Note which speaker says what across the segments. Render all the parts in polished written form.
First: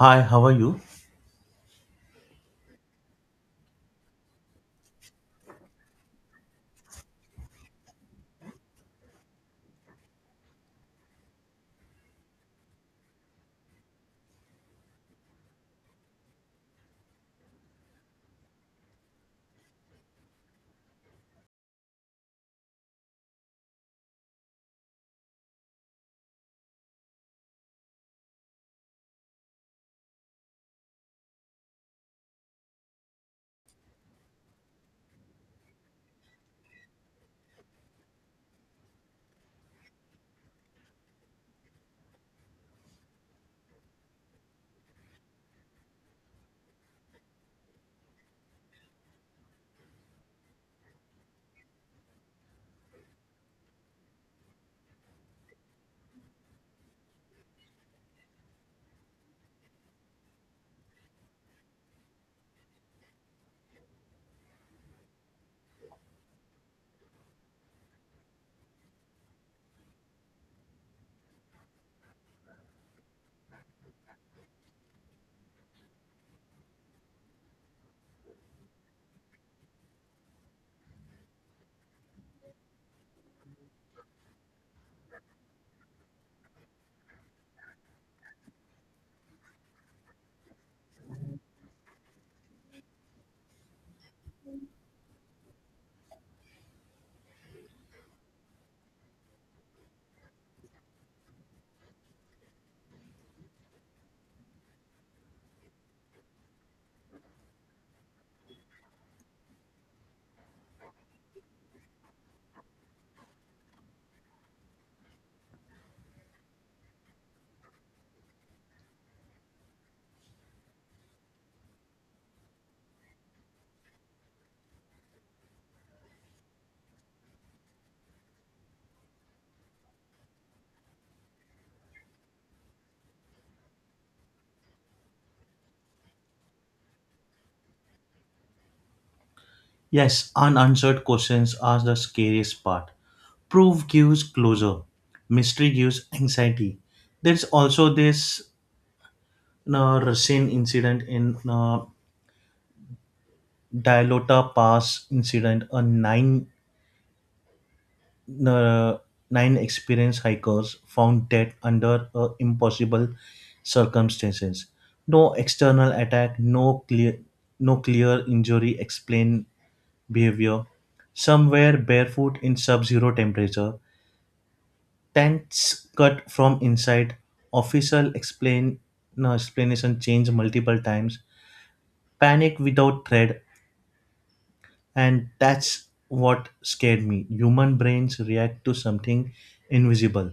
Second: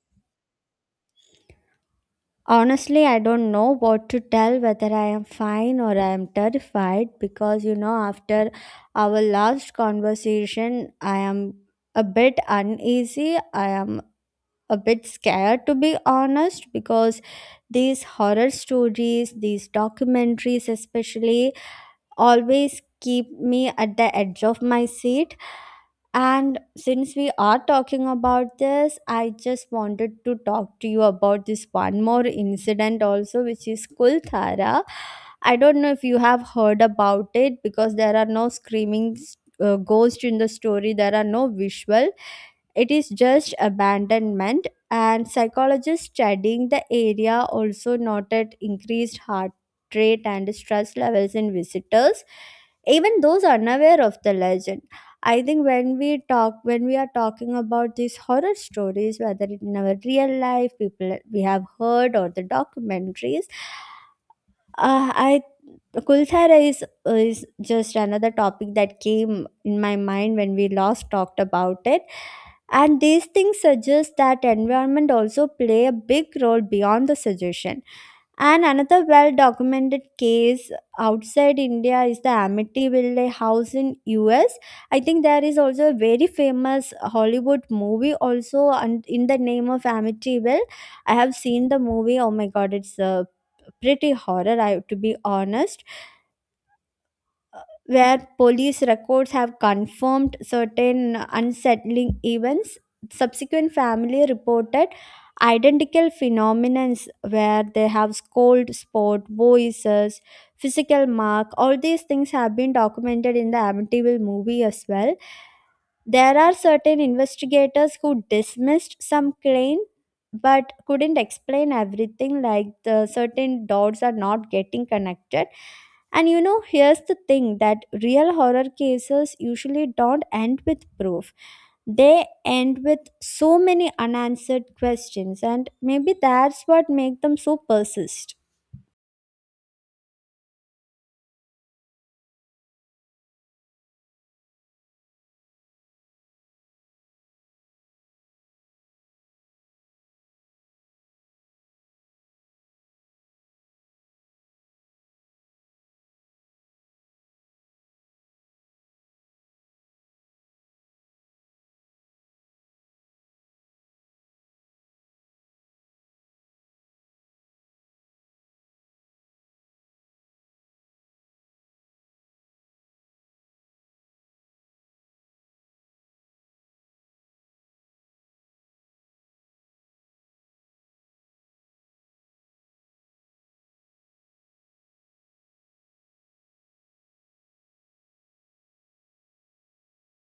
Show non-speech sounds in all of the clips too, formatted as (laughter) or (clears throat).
Speaker 1: Hi, how are you?
Speaker 2: Honestly, I don't know what to tell whether I am fine or I am terrified because after our last conversation, I am a bit uneasy. I am a bit scared, to be honest, because these horror stories, these documentaries, especially, always keep me at the edge of my seat. And since we are talking about this, I just wanted to talk to you about this one more incident also, which is Kulthara. I don't know if you have heard about it because there are no screaming ghosts in the story, there are no visual. It is just abandonment, and psychologists studying the area also noted increased heart rate and stress levels in visitors, even those unaware of the legend. I think when we talk, when we are talking about these horror stories, whether in our real life, people we have heard, or the documentaries, I Kulthara is just another topic that came in my mind when we last talked about it. And these things suggest that environment also play a big role beyond the suggestion. And another well documented case outside India is the Amityville house in US. I think there is also a very famous Hollywood movie also and in the name of Amityville. I have seen the movie. Oh my god, it's a pretty horror I to be honest, where police records have confirmed certain unsettling events. Subsequent family reported identical phenomena where they have scold spot, voices, physical mark. All these things have been documented in the Amityville movie as well. There are certain investigators who dismissed some claim but couldn't explain everything, like the certain dots are not getting connected. And here's the thing that real horror cases usually don't end with proof. They end with so many unanswered questions, and maybe that's what makes them so persist.
Speaker 1: Yes, unanswered questions are the scariest part. Proof gives closure, mystery gives anxiety. There's also this Russian incident in Dilota Pass incident. A uh, nine experienced hikers found dead under impossible circumstances. No external attack, no clear injury explained behavior. Some wear barefoot in sub-zero temperature. Tents cut from inside. Official explain No, explanation changed multiple times. Panic without thread, and that's what scared me. Human brains react to something invisible.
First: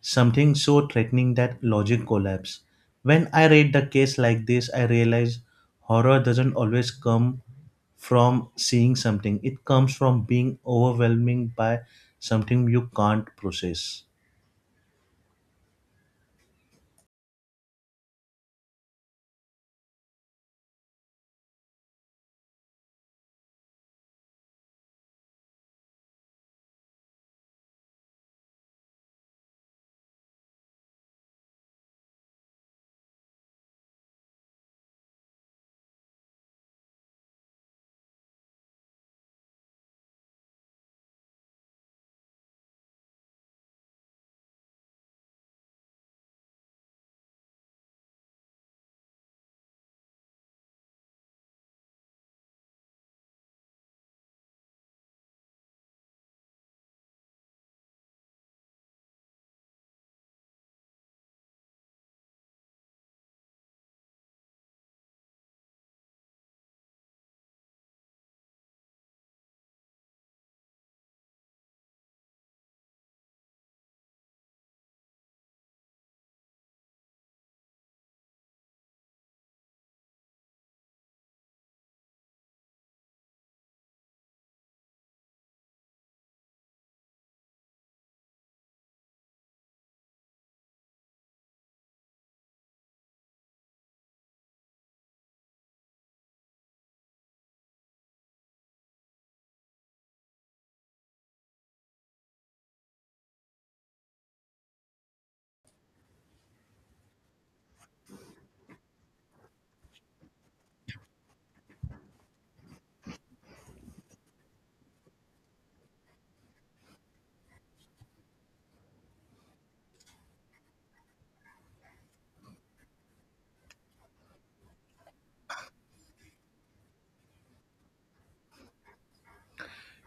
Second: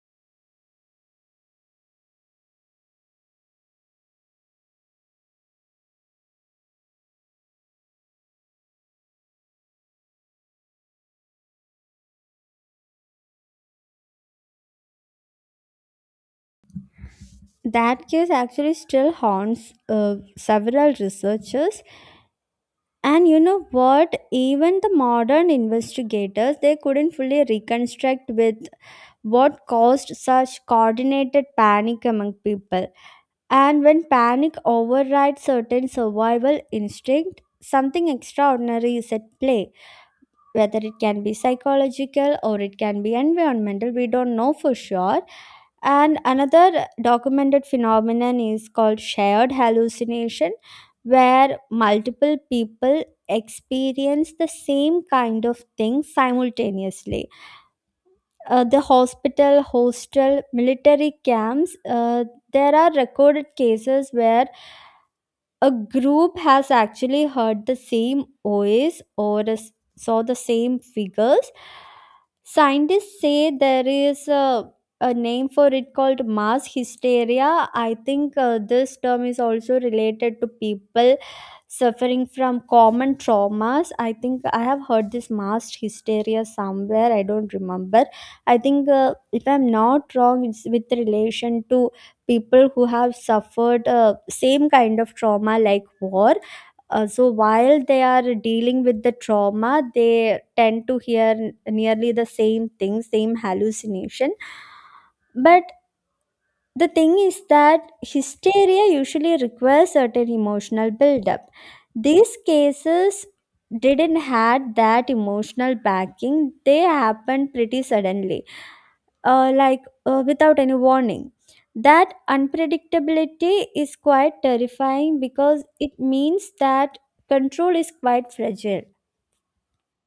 Speaker 1: Something so threatening that logic collapsed. When I read the case like this, I realize horror doesn't always come from seeing something, it comes from being overwhelmed by something you can't process.
Speaker 2: That case actually still haunts several researchers. And you know what? Even the modern investigators, they couldn't fully reconstruct with what caused such coordinated panic among people. And when panic overrides certain survival instinct, something extraordinary is at play, whether it can be psychological or it can be environmental. We don't know for sure. And another documented phenomenon is called shared hallucination, where multiple people experience the same kind of thing simultaneously. The hospital, hostel, military camps, there are recorded cases where a group has actually heard the same voice or saw the same figures. Scientists say there is a name for it called mass hysteria. I think this term is also related to people suffering from common traumas. I think I have heard this mass hysteria somewhere. I don't remember. I think, if I'm not wrong, it's with relation to people who have suffered same kind of trauma like war. So while they are dealing with the trauma, they tend to hear nearly the same thing, same hallucination. But the thing is that hysteria usually requires certain emotional buildup. These cases didn't had that emotional backing. They happened pretty suddenly, like without any warning. That unpredictability is quite terrifying because it means that control is quite fragile.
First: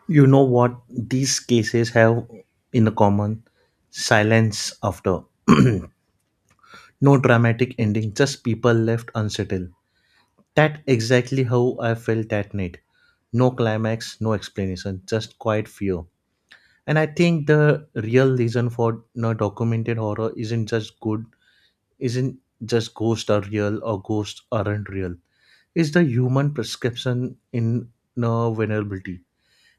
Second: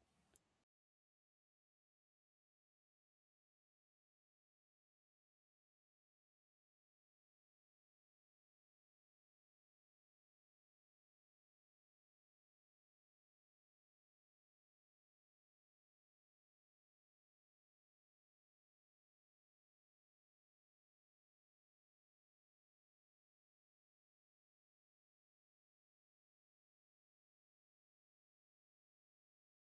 Speaker 1: You know what these cases have in common? Silence after. (clears throat) No dramatic ending, just people left unsettled. That exactly how I felt that night. No climax, no explanation, just quiet fear. And I think the real reason for no documented horror isn't just ghosts are real or ghosts aren't real. It's the human prescription in no vulnerability,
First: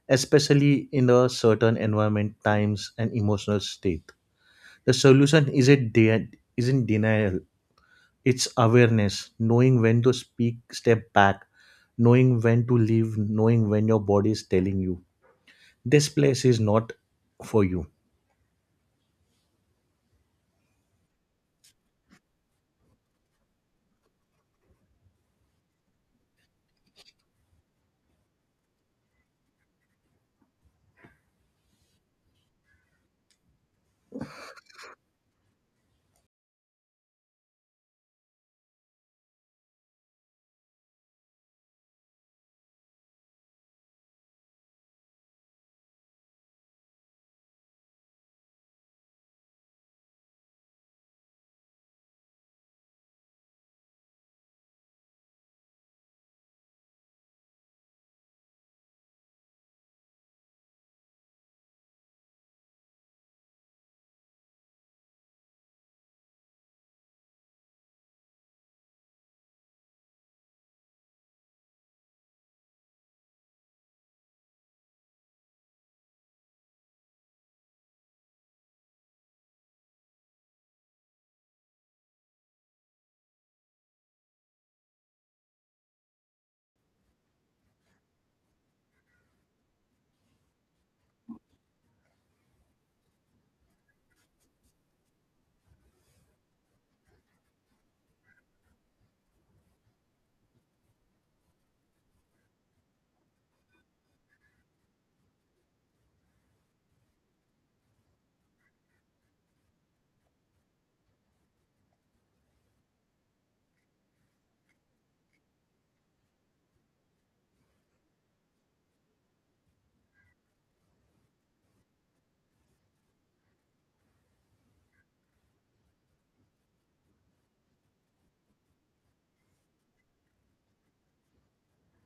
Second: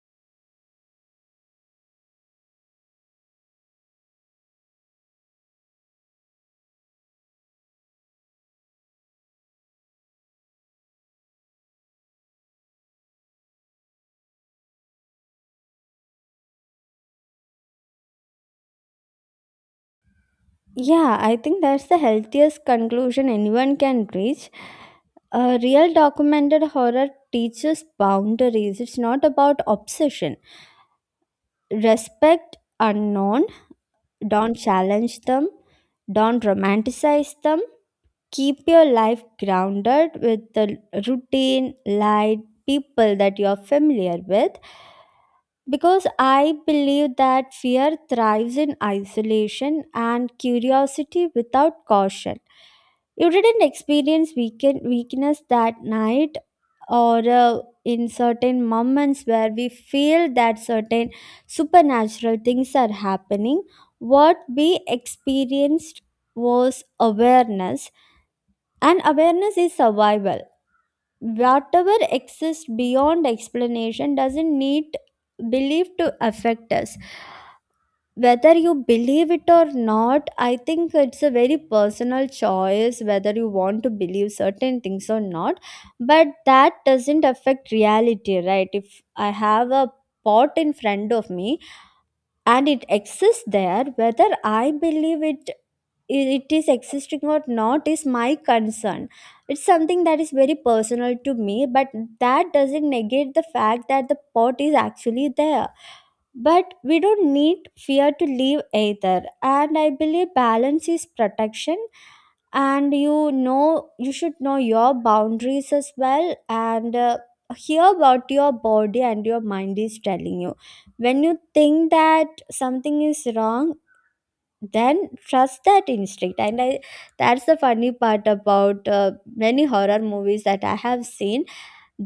Speaker 1: especially in a certain environment, times, and emotional state. The solution isn't de- Isn't denial. It's awareness, knowing when to speak, step back, knowing when to leave, knowing when your body is telling you this place is not for you.
Speaker 2: Yeah, I think that's the healthiest conclusion anyone can reach. A real documented horror teaches boundaries. It's not about obsession. Respect unknown, don't challenge them, don't romanticize them, keep your life grounded with the routine, light, people that you are familiar with, because I believe that fear thrives in isolation and curiosity without caution. You didn't experience weakness that night or in certain moments where we feel that certain supernatural things are happening. What we experienced was awareness, and awareness is survival. Whatever exists beyond explanation doesn't need belief to affect us. Whether you believe it or not, I think it's a very personal choice whether you want to believe certain things or not. But that doesn't affect reality, right? If I have a pot in front of me and it exists there, whether I believe it is existing or not is my concern. It's something that is very personal to me. But that doesn't negate the fact that the pot is actually there. But we don't need fear to live either, and I believe balance is protection. And you know, you should know your boundaries as well, and hear what your body and your mind is telling you. When you think that something is wrong, then trust that instinct. And I, that's the funny part about many horror movies that I have seen,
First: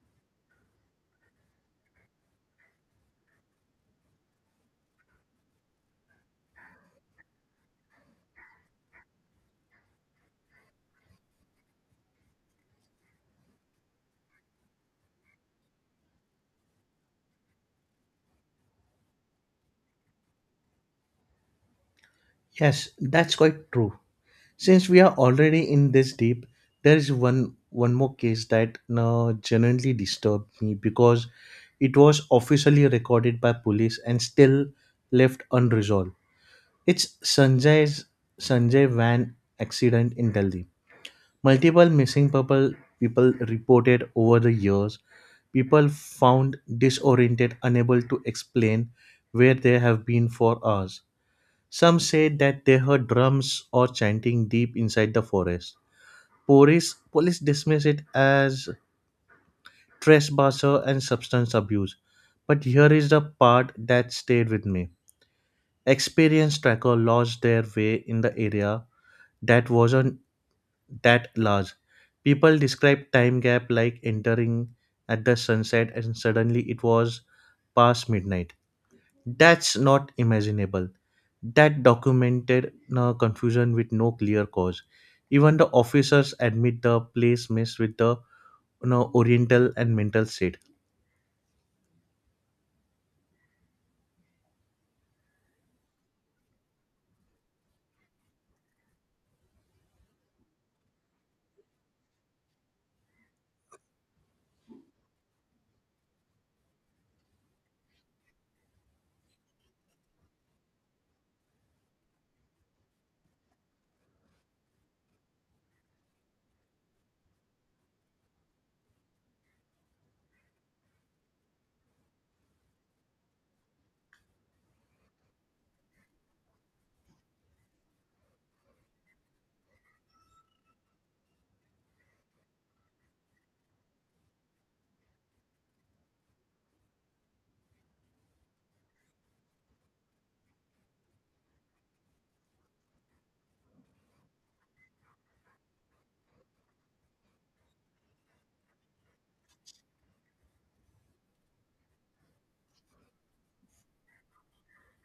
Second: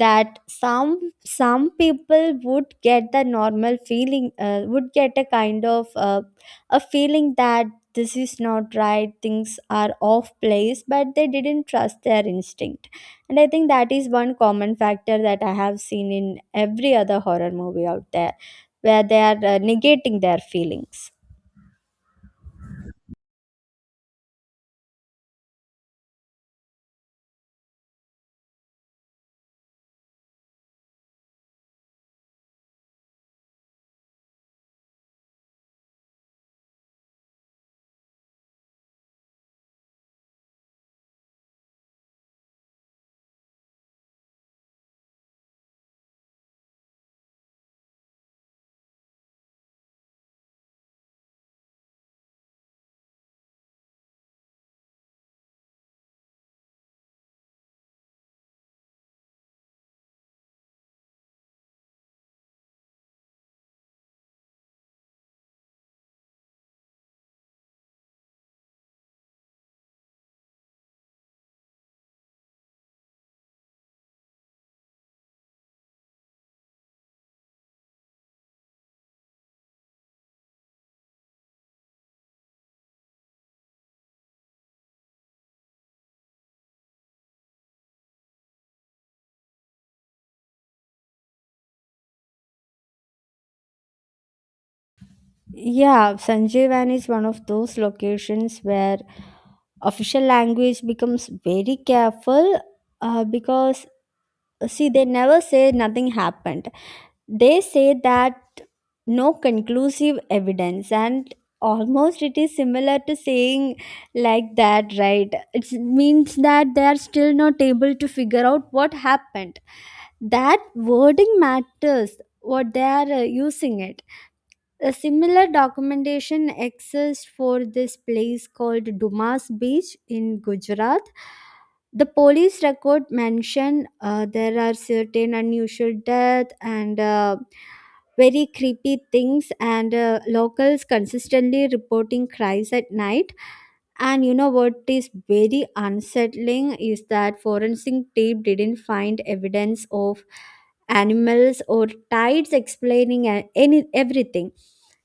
Speaker 2: that some people would get the normal feeling, would get a kind of a feeling that this is not right, things are off place, but they didn't trust their instinct. And I think that is one common factor that I have seen in every other horror movie out there, where they are negating their feelings.
Speaker 1: Yes, that's quite true. Since we are already in this deep, there is one more case that genuinely disturbed me because it was officially recorded by police and still left unresolved. It's Sanjay van accident in Delhi. Multiple missing people reported over the years. People found disoriented, unable to explain where they have been for hours. Some said that they heard drums or chanting deep inside the forest. Police dismiss it as trespasser and substance abuse. But here is the part that stayed with me. Experienced tracker lost their way in the area that wasn't that large. People described time gap like entering at the sunset and suddenly it was past midnight. That's not imaginable. That documented confusion with no clear cause. Even the officers admit the place messed with the you know, oriental and mental state.
Speaker 2: Yeah, Sanjeevan is one of those locations where official language becomes very careful, because see, they never say nothing happened. They say that no conclusive evidence, and almost it is similar to saying like that, right? It means that they are still not able to figure out what happened. That wording matters, what they are using it. A similar documentation exists for this place called Dumas Beach in Gujarat. The police record mentioned there are certain unusual death, and very creepy things, and locals consistently reporting cries at night. And you know what is very unsettling is that forensic tape didn't find evidence of animals or tides explaining any everything.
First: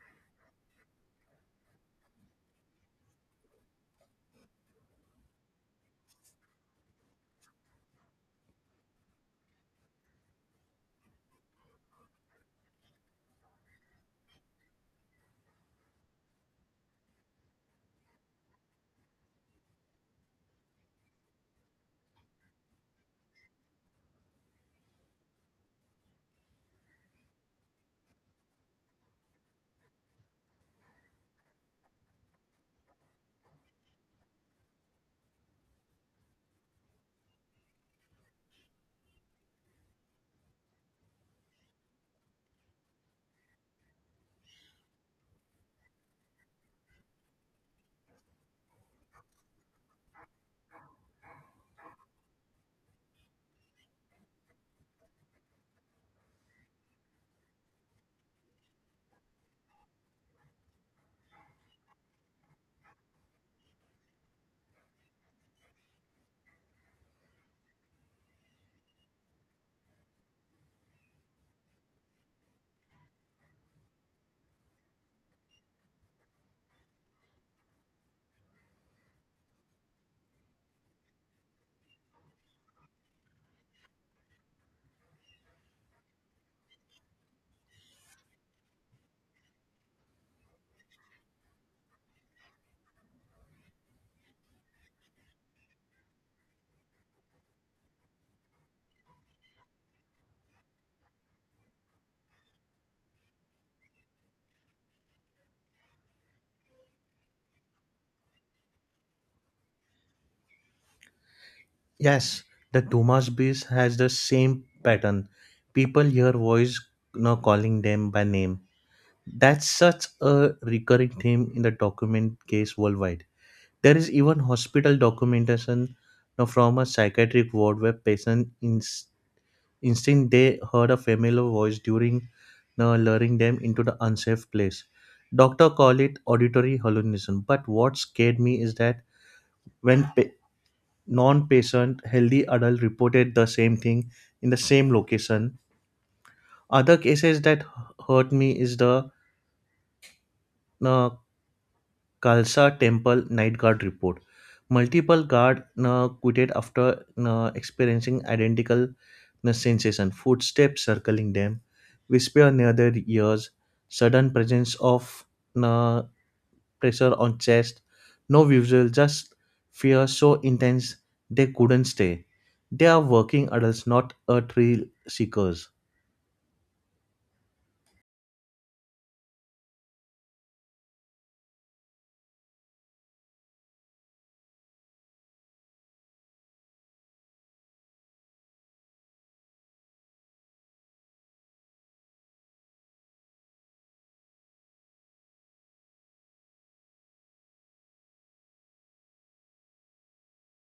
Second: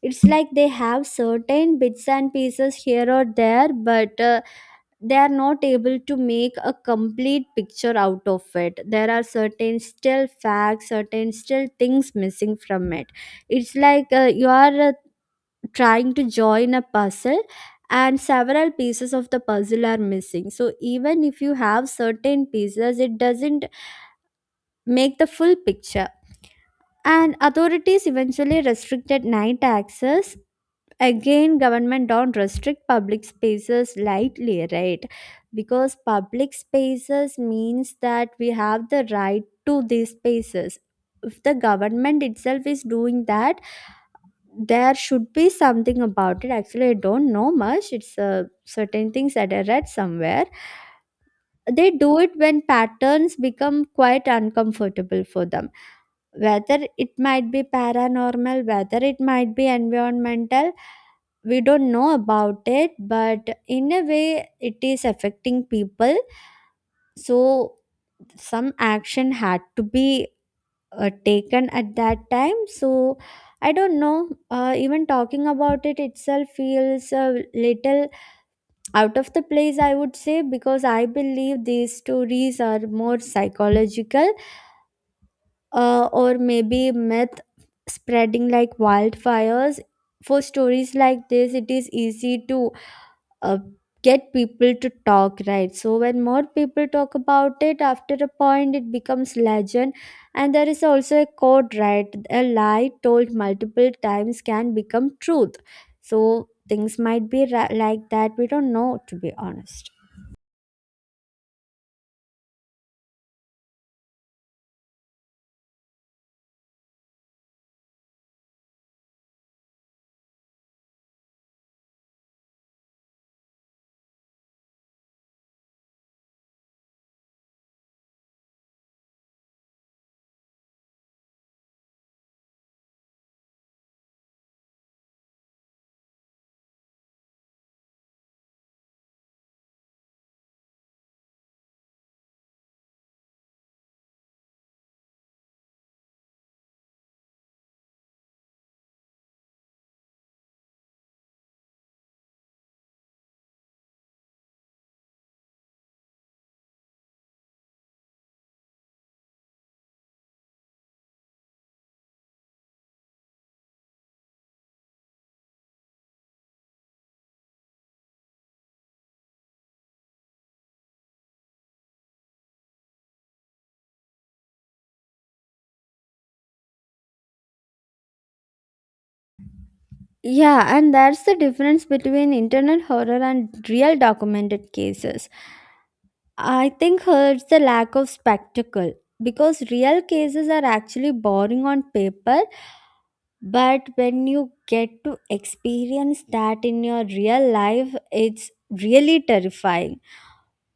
Speaker 2: It's like they have certain bits and pieces here or there, but they are not able to make a complete picture out of it. There are certain still facts, certain still things missing from it. It's like you are trying to join a puzzle, and several pieces of the puzzle are missing. So even if you have certain pieces, it doesn't make the full picture. And authorities eventually restricted night access. Again, government don't restrict public spaces lightly, right? Because public spaces means that we have the right to these spaces. If the government itself is doing that, there should be something about it. Actually, I don't know much. It's certain things that I read somewhere. They do it when patterns become quite uncomfortable for them, whether it might be paranormal, whether it might be environmental. We don't know about it, but in a way, it is affecting people. So some action had to be taken at that time. So I don't know, even talking about it itself feels a little out of the place, I would say, because I believe these stories are more psychological, or maybe myth spreading like wildfires. For stories like this, it is easy to uh, get people to talk, right? So when more people talk about it, after a point it becomes legend. And there is also a quote, right? A lie told multiple times can become truth. So things might be like that, we don't know, to be honest.
Speaker 1: Yes, the Dumas beast has the same pattern. People hear voice you know, calling them by name. That's such a recurring theme in the document case worldwide. There is even hospital documentation you know, from a psychiatric ward where instinct they heard a familiar voice during you know, luring them into the unsafe place. Doctor call it auditory hallucination, but what scared me is that when pa- non-patient healthy adult reported the same thing in the same location. Other cases that hurt me is the uh, Khalsa Temple night guard report. Multiple guard quitted after experiencing identical sensation, footsteps circling them, whisper near their ears, sudden presence of uh, pressure on chest, no visual, just fear so intense they couldn't stay. They are working adults, not a thrill seekers.
Speaker 2: Yeah, and that's the difference between internet horror and real documented cases. I think hurts the lack of spectacle, because real cases are actually boring on paper. But when you get to experience that in your real life, it's really terrifying.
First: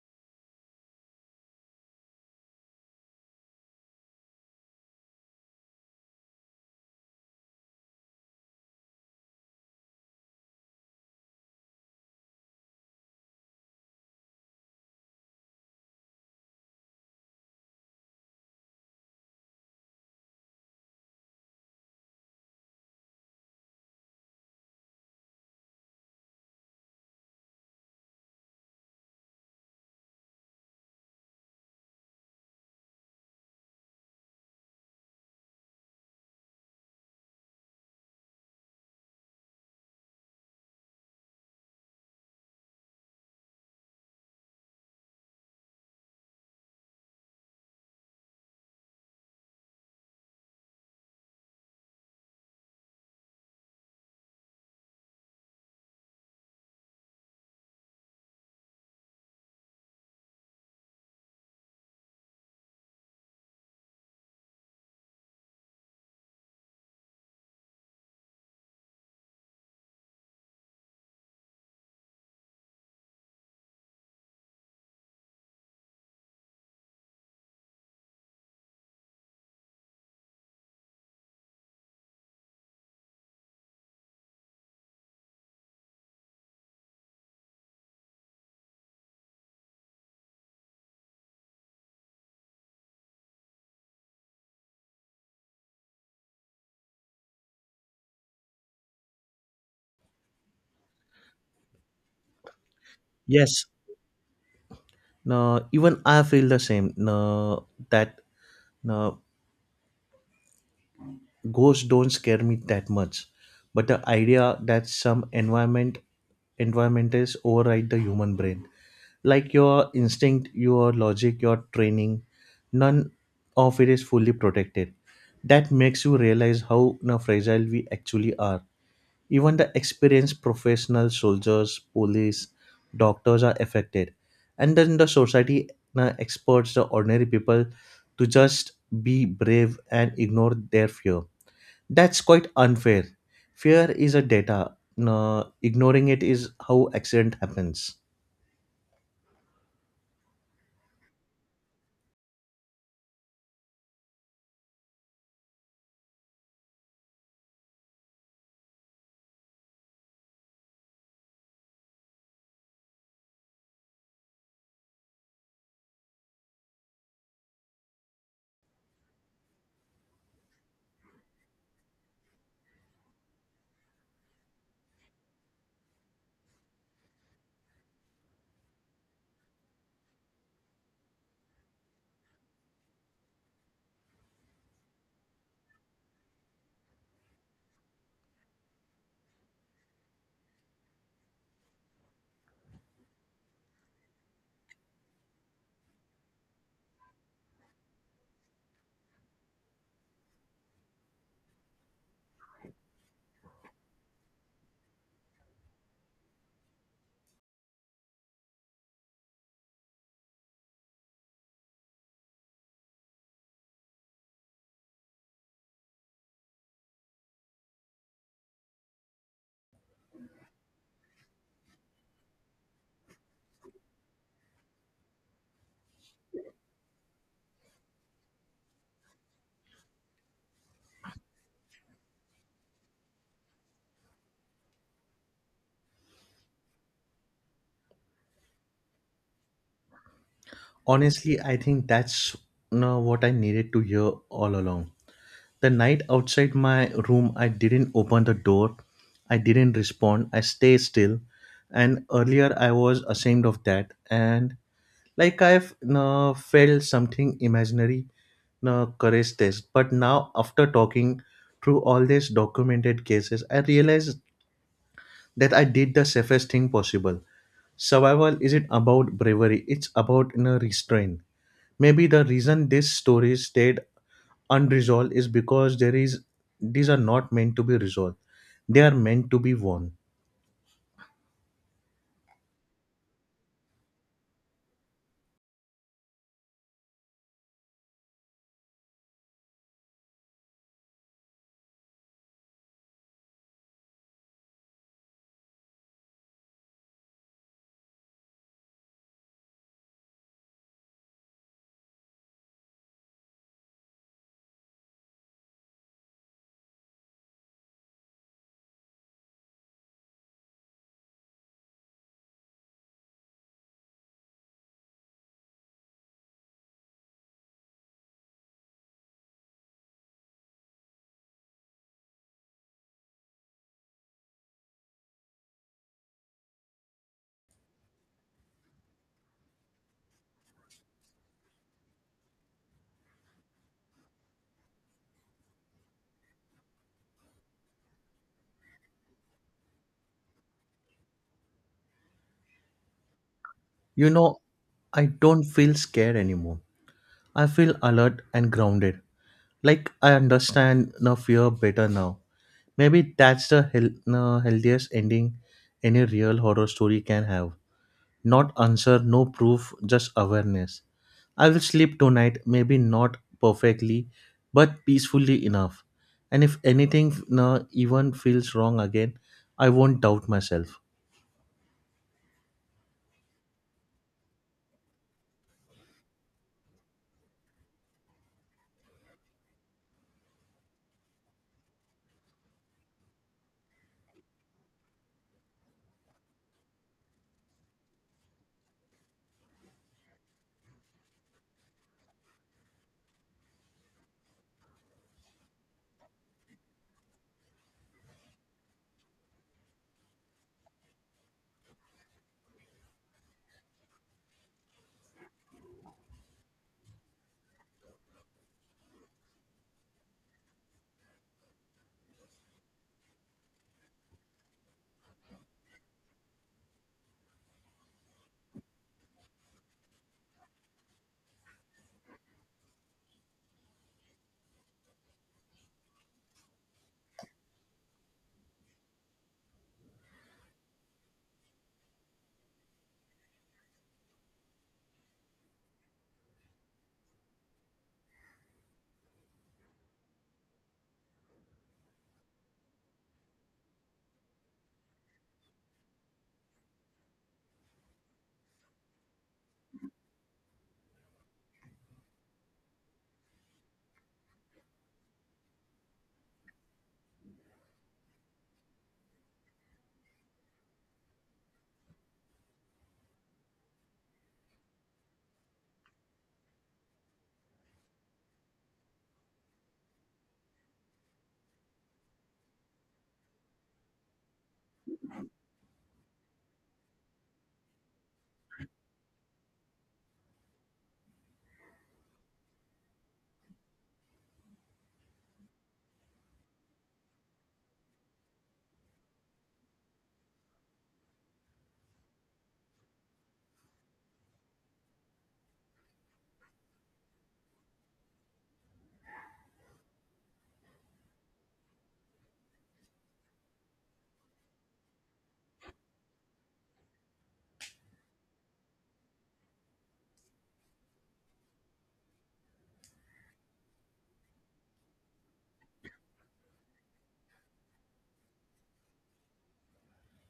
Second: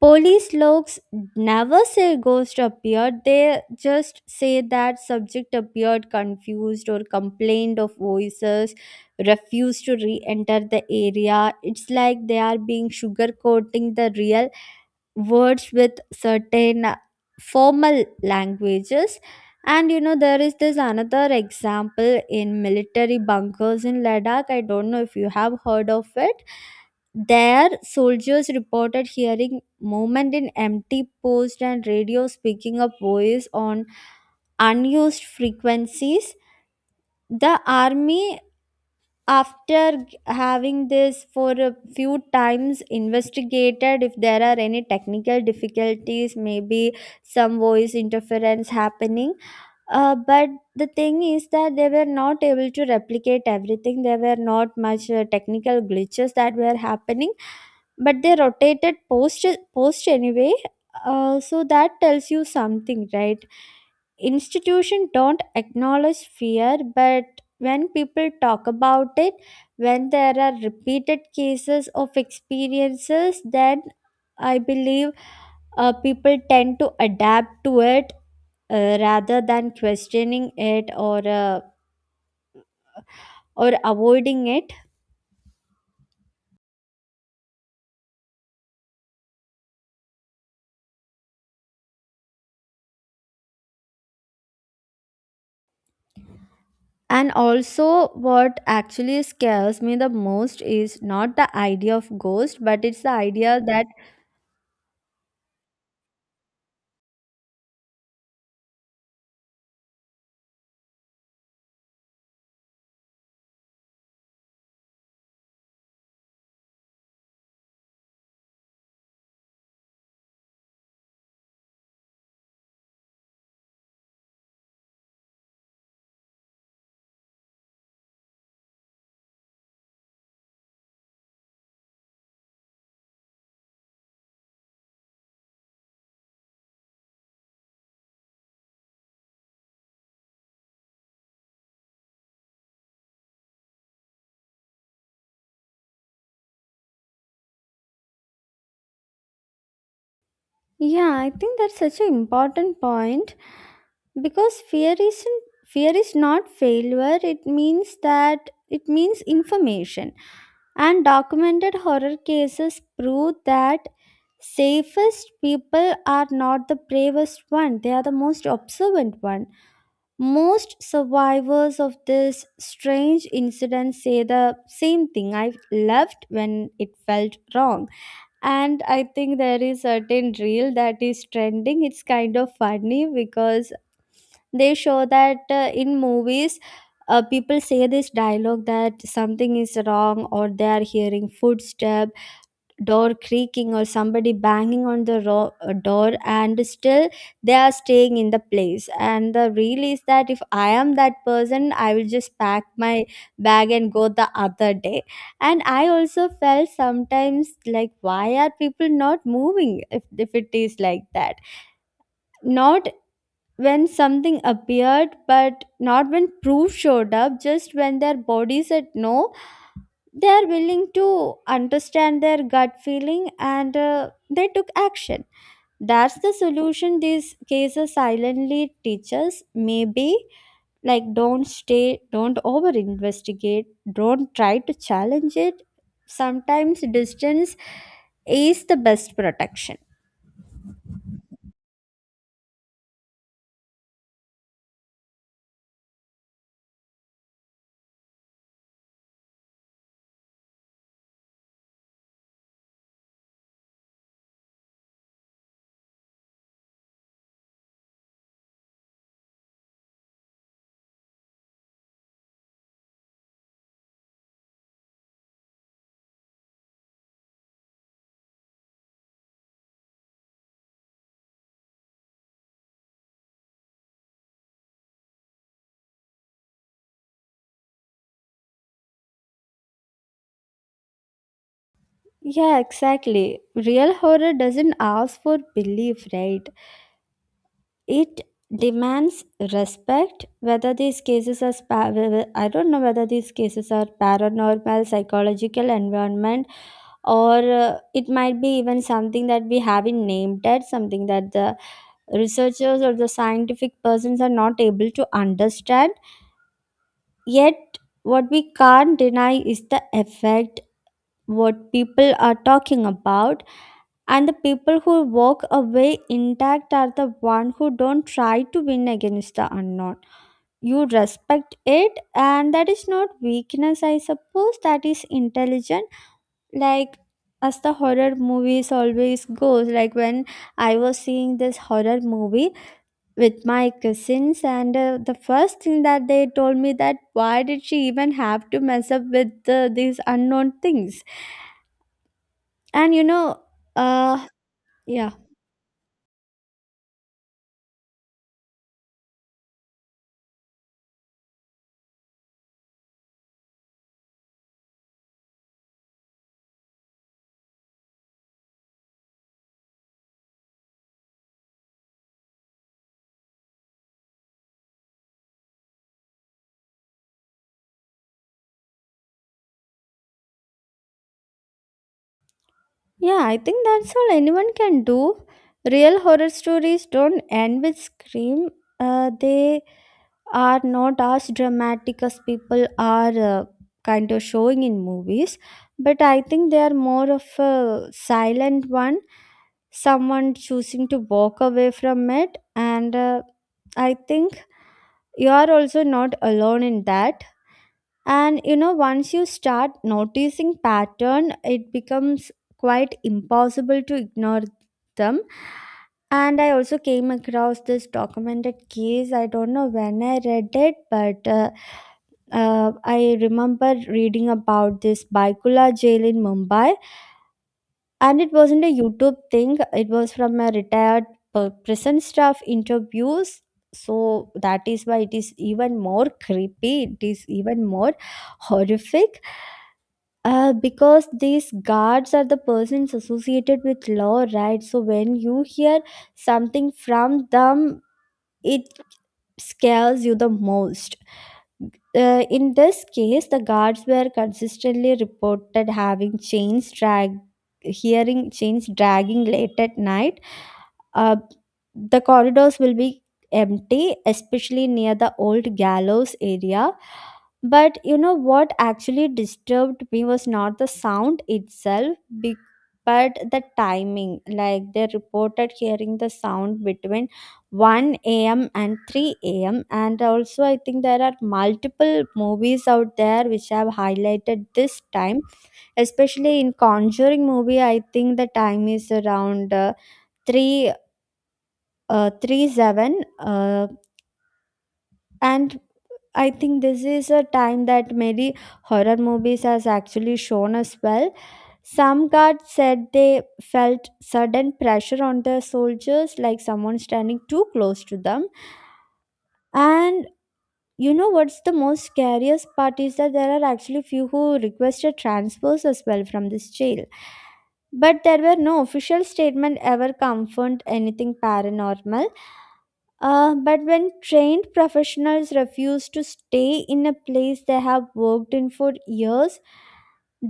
Speaker 2: Police logs never say ghost appeared, they just say that subject appeared confused or complained of voices, refused to re enter the area. It's like they are being sugarcoating the real words with certain formal languages. And you know, there is this another example in military bunkers in Ladakh. I don't know if you have heard of it. There soldiers reported hearing movement in empty post and radio speaking of voice on unused frequencies. The army, after having this for a few times, investigated if there are any technical difficulties, maybe some voice interference happening. But the thing is that they were not able to replicate everything. There were not much technical glitches that were happening, but they rotated post anyway. So that tells you something, right? Institution don't acknowledge fear, but when people talk about it, when there are repeated cases of experiences, then I believe people tend to adapt to it, rather than questioning it, or avoiding it. And also what actually scares me the most is not the idea of ghost, but it's the idea
Speaker 1: Yes.
Speaker 2: that
Speaker 1: No, even I feel the same. No, that no, ghosts don't scare me that much, but the idea that some environments override the human brain, like your instinct, your logic, your training, none of it is fully protected, that makes you realize how na, fragile we actually are. Even the experienced professional soldiers, police, doctors are affected. And then the society na, experts, the ordinary people, to just be brave and ignore their fear. That's quite unfair. Fear is a data. Na, ignoring it is how accident happens.
Speaker 2: Yeah, I think that's such an important point, because fear isn't, fear is not failure. It means that, it means information. And documented horror cases prove that safest people are not the bravest one. They are the most observant one. Most survivors of this strange incident say the same thing. I left when it felt wrong. And I think there is certain reel that is trending. It's kind of funny because they show that in movies people say this dialogue that something is wrong, or they are hearing footsteps, door creaking, or somebody banging on the door, and still they are staying in the place. And the real is that if I am that person, I will just pack my bag and go the other day. And I also felt sometimes, like, why are people not moving? If it is like that, not when something appeared, but not when proof showed up, just when their body said no, they are willing to understand their gut feeling, and they took action. That's the solution these cases silently teach us, maybe. Like, don't stay, don't over investigate, don't try to challenge it. Sometimes distance is the best protection.
Speaker 1: Honestly, I think that's na, what I needed to hear all along. The night outside my room, I didn't open the door. I didn't respond. I stay still. And earlier, I was ashamed of that. And like I've felt something imaginary, courage test. But now, after talking through all these documented cases, I realized that I did the safest thing possible. Survival isn't about bravery, it's about you know, restraint. Maybe the reason this story stayed unresolved is because there is these are not meant to be resolved. They are meant to be won.
Speaker 2: Yeah, exactly. Real horror doesn't ask for belief, right? It demands respect. Whether these cases are I don't know whether these cases are paranormal, psychological, environment, or it might be even something that we haven't named yet, something that the researchers or the scientific persons are not able to understand yet. What we can't deny is the effect, what people are talking about. And the people who walk away intact are the one who don't try to win against the unknown. You respect it, and that is not weakness, I suppose. That is intelligent. Like, as the horror movies always goes, like, when I was seeing this horror movie with my cousins, and the first thing that they told me, that why did she even have to mess up with these unknown things. And
Speaker 1: You
Speaker 2: uh
Speaker 1: know, I
Speaker 2: yeah.
Speaker 1: don't feel scared anymore. I feel alert and grounded. Like I understand the fear better now. Maybe that's the healthiest ending any real horror story can have. Not answer, no proof, just awareness. I will sleep tonight, maybe not perfectly, but peacefully enough. And if anything no, even feels wrong again, I won't doubt myself.
Speaker 2: Yeah, I think that's all anyone can do. Real horror stories don't end with scream. They are not as dramatic as people are kind of showing in movies, but I think they are more of a silent one. Someone choosing to walk away from it, and I think you are also not alone in that. And you know, once you start noticing pattern, it becomes quite impossible to ignore them. And I also came across this documented case. I don't know when I read it, but I remember reading about this baikula jail in mumbai. And it wasn't a youtube thing, it was from a retired prison staff interviews. So that is why it is even more creepy, it is even more horrific, because these guards are the persons associated with law, right? So when you hear something from them, it scares you the most. In this case, the guards were consistently reported hearing chains dragging late at night. Uh, the corridors will be empty, especially near the old gallows area. But you know what actually disturbed me was not the sound itself, but the timing. Like, they reported hearing the sound between 1 a.m. and 3 a.m. And also, I think there are multiple movies out there which have highlighted this time. Especially in Conjuring movie, I think the time is around uh, 3 uh, 3 7 and I think this is a time that many horror movies has actually shown as well. Some guards said they felt sudden pressure on the soldiers, like someone standing too close to them. And you know what's the most scariest part is that there are actually few who requested transfers as well from this jail. But there were no official statement ever confirmed anything paranormal. But when trained professionals refuse to stay in a place they have worked in for years,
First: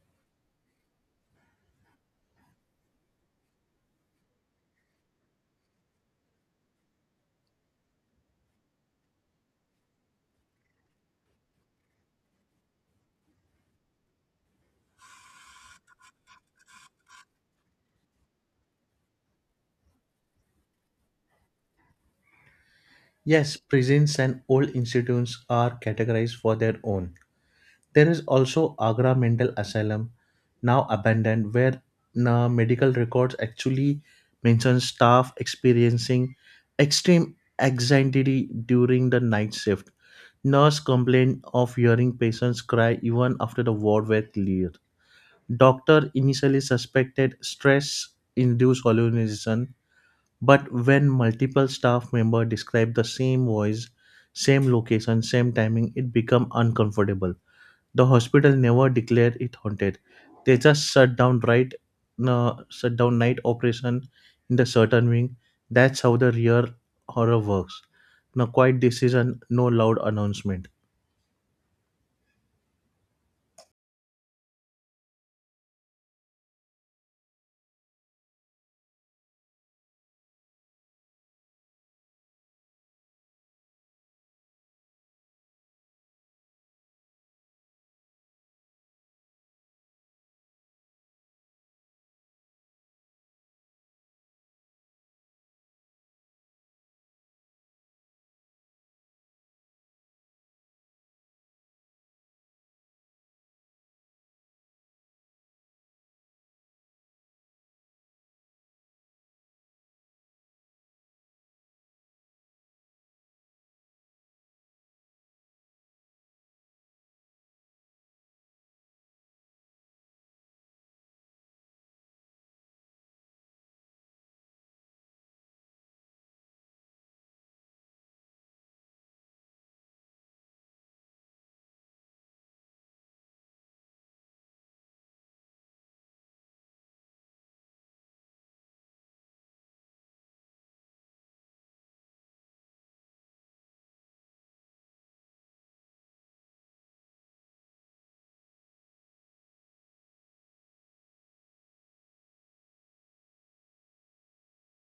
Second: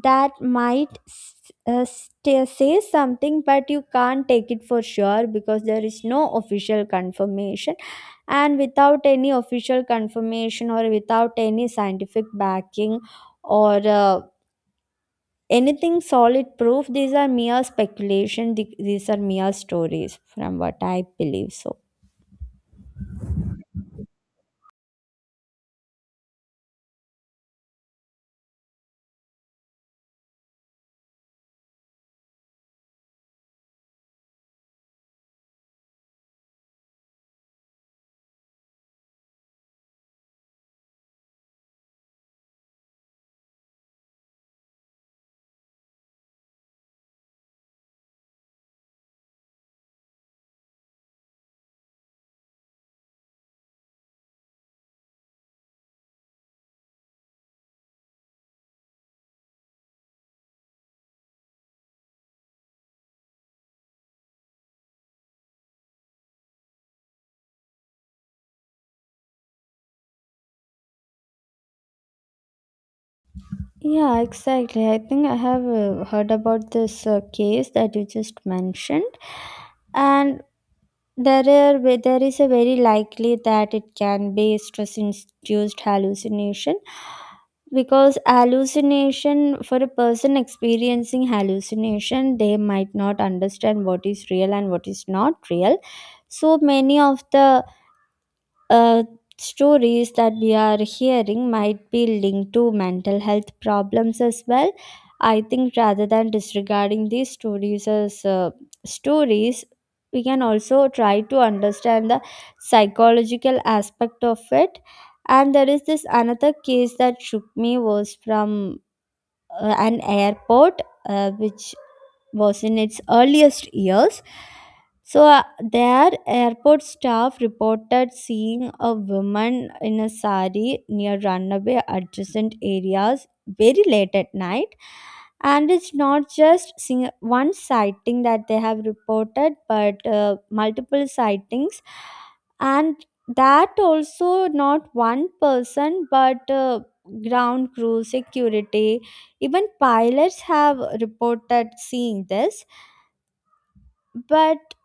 Speaker 2: that might s- sta say something. But you can't take it for sure because there is no official confirmation. And without any official confirmation, or without any scientific backing, or anything solid proof, these are mere speculation, these are mere stories, from what I believe so.
Speaker 1: Yes, prisons and old institutes are categorized for their own. There is also Agra Mental Asylum, now abandoned, where na medical records actually mention staff experiencing extreme anxiety during the night shift. Nurse complained of hearing patients cry even after the ward were cleared. Doctor initially suspected stress-induced hallucination, but when multiple staff members described the same voice, same location, same timing, it became uncomfortable. The hospital never declared it haunted. They just shut down night operation in the certain wing. That's how the real horror works. No quiet decision, no loud announcement.
Speaker 2: Yeah, exactly. I think I have heard about this case that you just mentioned, and there is a very likely that it can be stress induced hallucination. Because hallucination, for a person experiencing hallucination, they might not understand what is real and what is not real. So many of the uh, stories that we are hearing might be linked to mental health problems as well. I think rather than disregarding these stories as stories, we can also try to understand the psychological aspect of it. And there is this another case that shook me, was from an airport which was in its earliest years. So, their airport staff reported seeing a woman in a sari near runaway adjacent areas very late at night. And it's not just one sighting that they have reported, but multiple sightings. And that also not one person, but ground crew, security, even pilots have reported seeing this. But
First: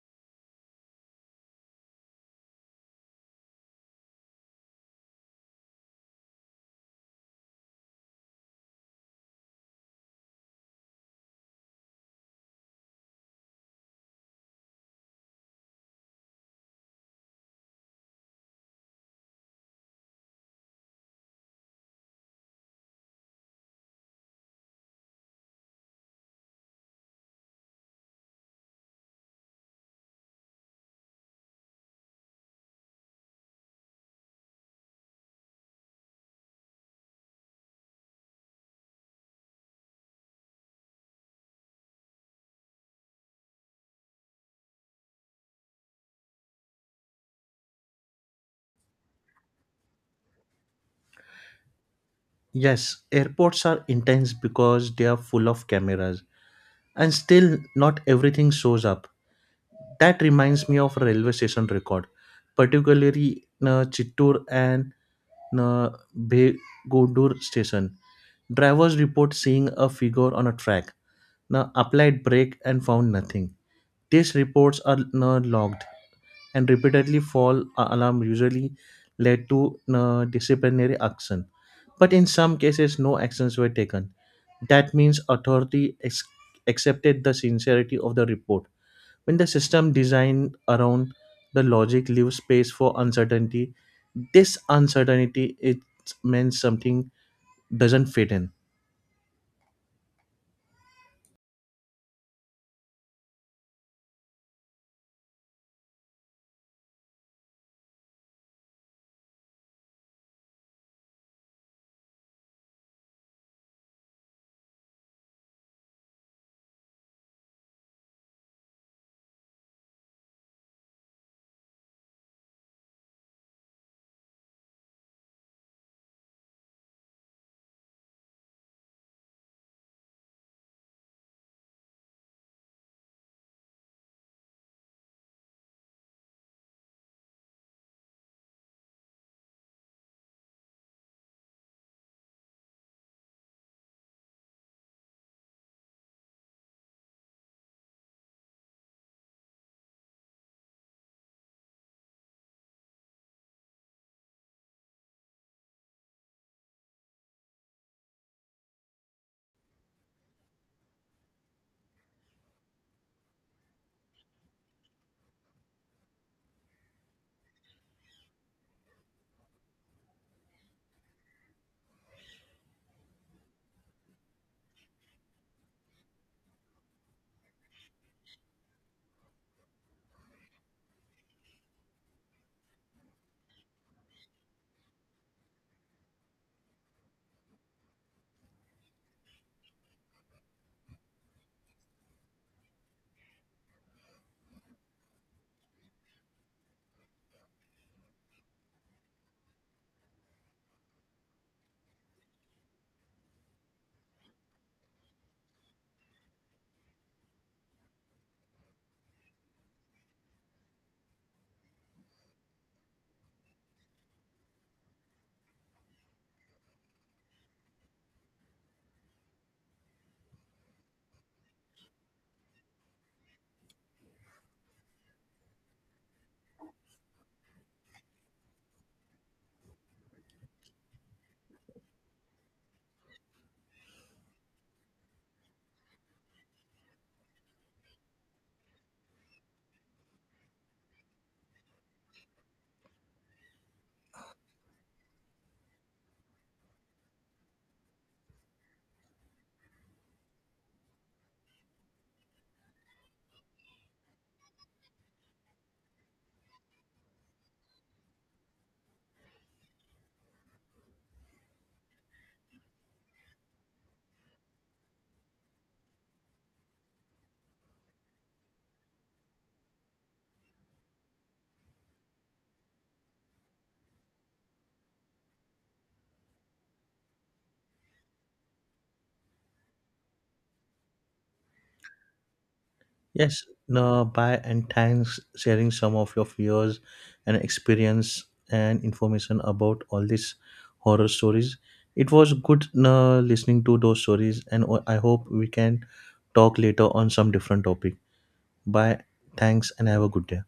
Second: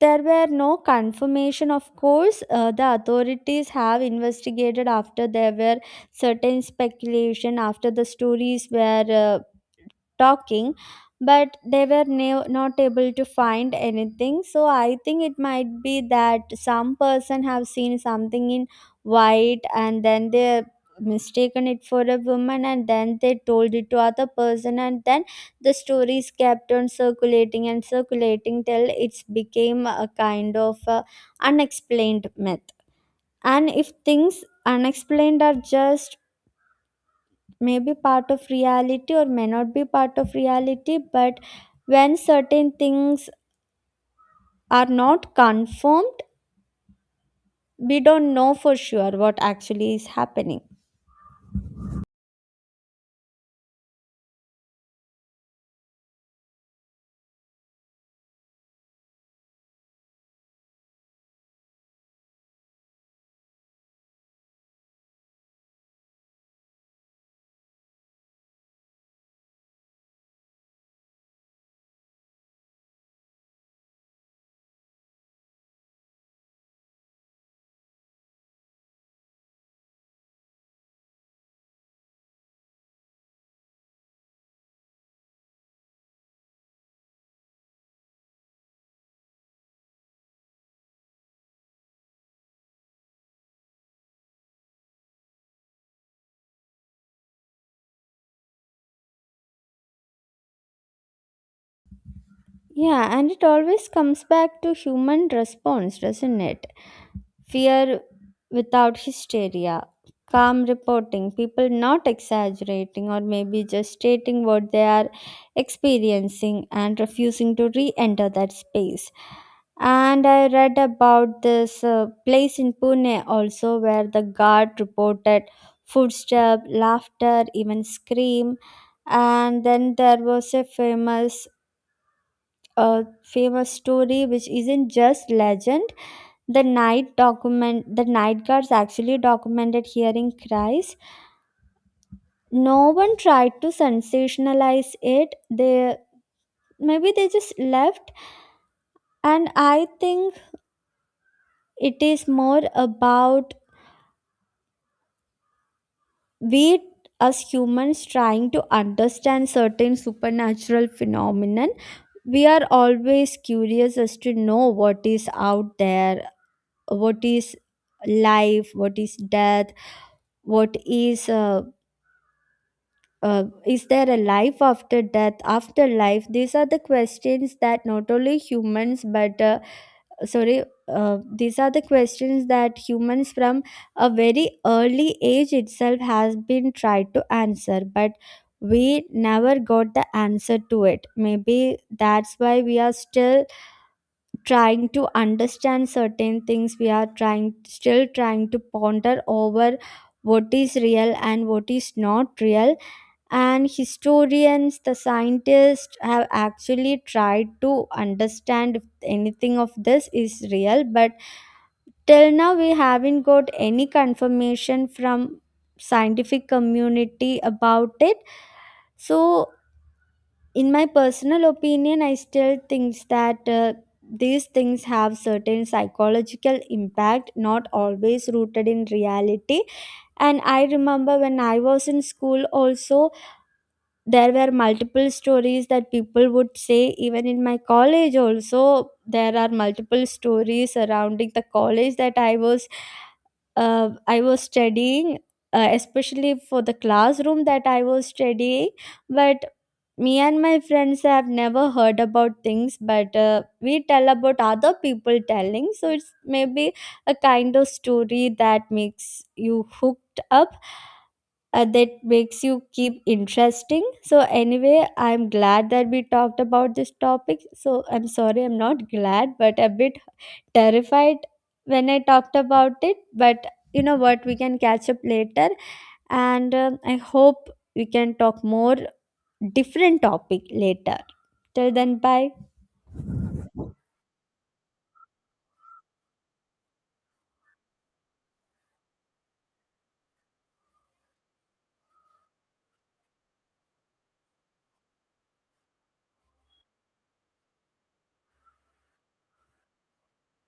Speaker 2: there were no confirmation. Of course, the authorities have investigated after there were certain speculation, after the stories were talking, but they were not able to find anything. So I think it might be that some person have seen something in white and then they mistaken it for a woman, and then they told it to other person, and then the stories kept on circulating and circulating till it's became a kind of a unexplained myth. And if things unexplained are just may be part of reality or may not be part of reality, but when certain things are not confirmed, we don't know for sure what actually is happening.
Speaker 1: Yes, airports are intense because they are full of cameras, and still not everything shows up. That reminds me of a railway station record, particularly Chittoor and uh, Begudur station. Drivers report seeing a figure on a track, applied brake and found nothing. These reports are logged, and repeatedly alarm usually led to disciplinary action. But in some cases, no actions were taken. That means accepted the sincerity of the report. When the system designed around the logic leaves space for uncertainty, this uncertainty it means something doesn't fit in.
Speaker 2: Yeah, and it always comes back to human response, doesn't it? Fear without hysteria, calm reporting, people not exaggerating, or maybe just stating what they are experiencing and refusing to re enter that space. And I read about this place in Pune also, where the guard reported footstep, laughter, even scream. And then there was a famous, famous story which isn't just legend. The night document the night guards actually documented hearing cries. No one tried to sensationalize it. They, maybe they just left. And I think it is more about we as humans trying to understand certain supernatural phenomenon. We are always curious as to know what is out there. What is life, what is death, what is there a life after death, after life? These are the questions that not only humans but sorry these are the questions that humans from a very early age itself has been tried to answer, but we never got the answer to it. Maybe that's why we are still trying to understand certain things. We are trying still trying to ponder over what is real and what is not real. And historians, the scientists have actually tried to understand if anything of this is real, but till now we haven't got any confirmation from scientific community about it. So, in my personal opinion, I still think that these things have certain psychological impact, not always rooted in reality. And I remember when I was in school also, there were multiple stories that people would say. Even in my college also, there are multiple stories surrounding the college that I was studying, especially for the classroom that I was studying. But me and my friends have never heard about things, but we tell about other people telling. So it's maybe a kind of story that makes you hooked up, that makes you keep interesting. So anyway, I'm glad that we talked about this topic. So I'm sorry, I'm not glad, but a bit terrified when I talked about it. But you know what, we can catch up later. And I hope we can talk more different topic later. Till then, bye.
Speaker 1: Yes, no, bye and thanks sharing some of your fears and experience and information about all these horror stories. It was good no, listening to those stories, and I hope we can talk later on some different topic. Bye. Thanks and have a good day.